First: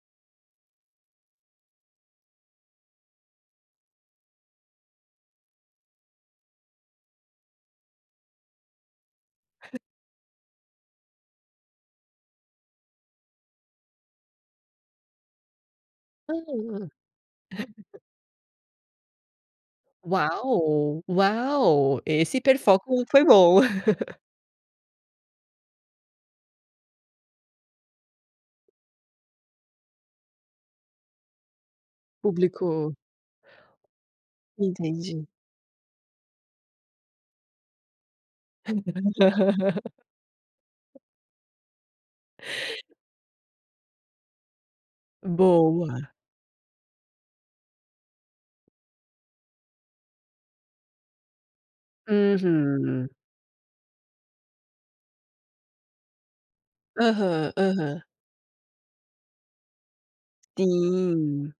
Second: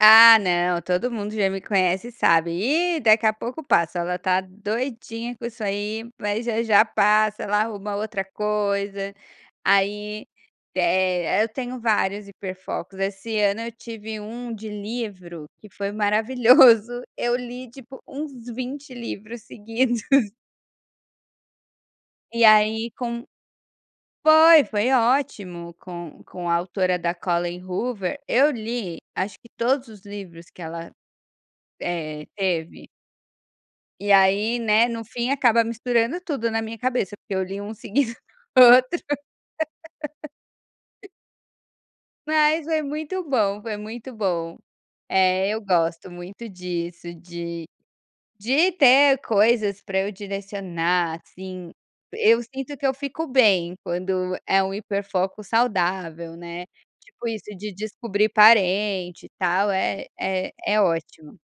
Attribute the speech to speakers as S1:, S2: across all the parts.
S1: Ah não, todo mundo já me conhece sabe, e daqui a pouco passa, ela está doidinha com isso aí, mas já, já passa, ela arruma outra coisa, aí, eh, eu tenho vários hiper focos, esse ano eu tive um de livro que foi maravilhoso, eu li tipo uns 20 livros seguidos.
S2: Uau, uau, esse
S1: E aí
S2: hiperfoco
S1: com
S2: foi bom.
S1: foi, foi ótimo com com a autora da Collen Hoover, eu li acho que todos os livros que ela, eh, teve.
S2: Público.
S1: E aí, né, no
S2: Entendi.
S1: fim acaba misturando tudo na minha cabeça porque eu li um seguido do outro. Mas foi muito bom, foi muito bom. É, eu
S2: Boa.
S1: gosto muito disso, de de ter coisas para eu direcionar assim, eu sinto que eu
S2: Uhum.
S1: fico bem quando é um hiperfoco saudável, né, tipo isso
S2: Aham,
S1: de
S2: aham.
S1: descobrir parente e tal é é é ótimo.
S2: Sim,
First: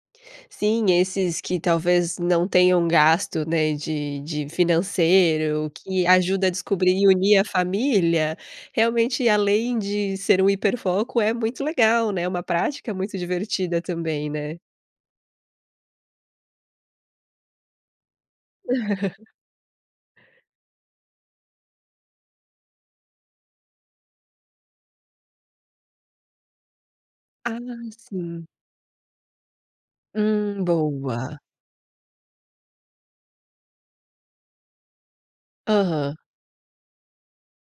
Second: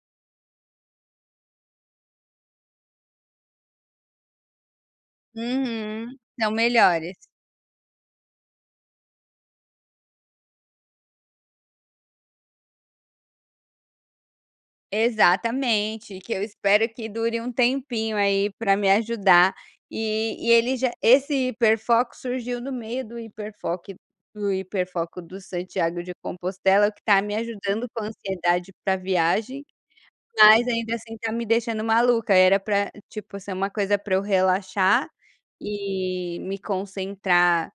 S2: sim esses que talvez não tenham gasto, né, de de financeiro, que
S1: Uhum.
S2: ajuda a
S1: São
S2: descobrir e
S1: melhores.
S2: unir a família, realmente além de ser um hiperfoco é muito legal né, uma prática muito divertida também, né.
S1: Exatamente, que eu espero que dure um tempinho aí para me ajudar, e e ele já esse hiperfoco surgiu no meio do hiperfoco do hiperfoco do Santiago de Compostela que está me
S2: Ah,
S1: ajudando com a
S2: sim.
S1: ansiedade para viagem,
S2: Hum,
S1: mas ainda assim está
S2: boa.
S1: me deixando maluca, era pra tipo ser uma coisa para eu relaxar
S2: Aham.
S1: e me concentrar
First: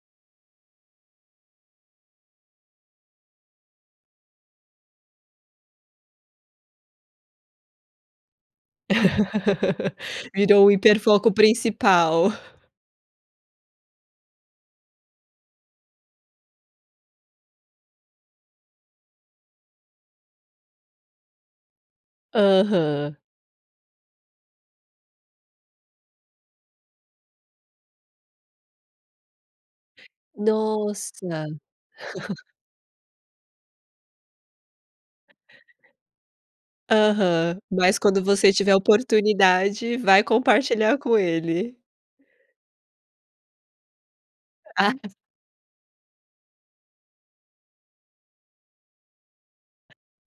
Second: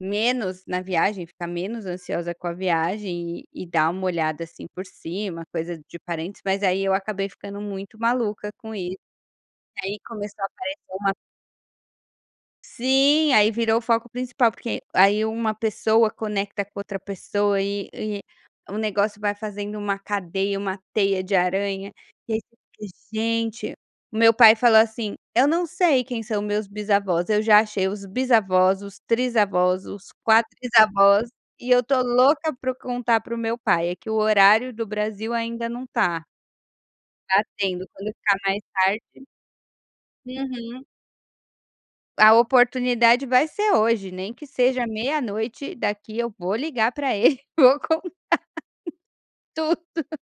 S1: menos na viagem, ficar menos ansiosa com a viagem e dar um olhada assim por cima, coisa de parentes mas aí eu acabei ficando muito maluca com isso, aí começou a
S2: Virou o
S1: aparecer uma
S2: hiperfoco principal.
S1: Sim, aí virou o foco principal porque aí uma pessoa conecta com outra pessoa e e negócio vai fazendo uma cadeia, uma teia de aranha, e ai você fica
S2: Aham.
S1: "Gente", o meu pai falou assim: "Eu não sei quem são meus bisavós, eu já achei os bisavós, os trisavós, os quatrisavós.".
S2: Nossa.
S1: E eu estou louca para o contar para o meu pai, é que o horário do Brasil ainda não está. Está
S2: Aham,
S1: tendo,
S2: mas
S1: quando
S2: quando
S1: ficar
S2: você
S1: mais
S2: tiver
S1: tarde.
S2: oportunidade vai
S1: Uhum.
S2: compartilhar com ele.
S1: A oportunidade vai ser hoje nem que seja
S2: Ah
S1: meia noite daqui eu vou ligar para ele, vou contar tudo.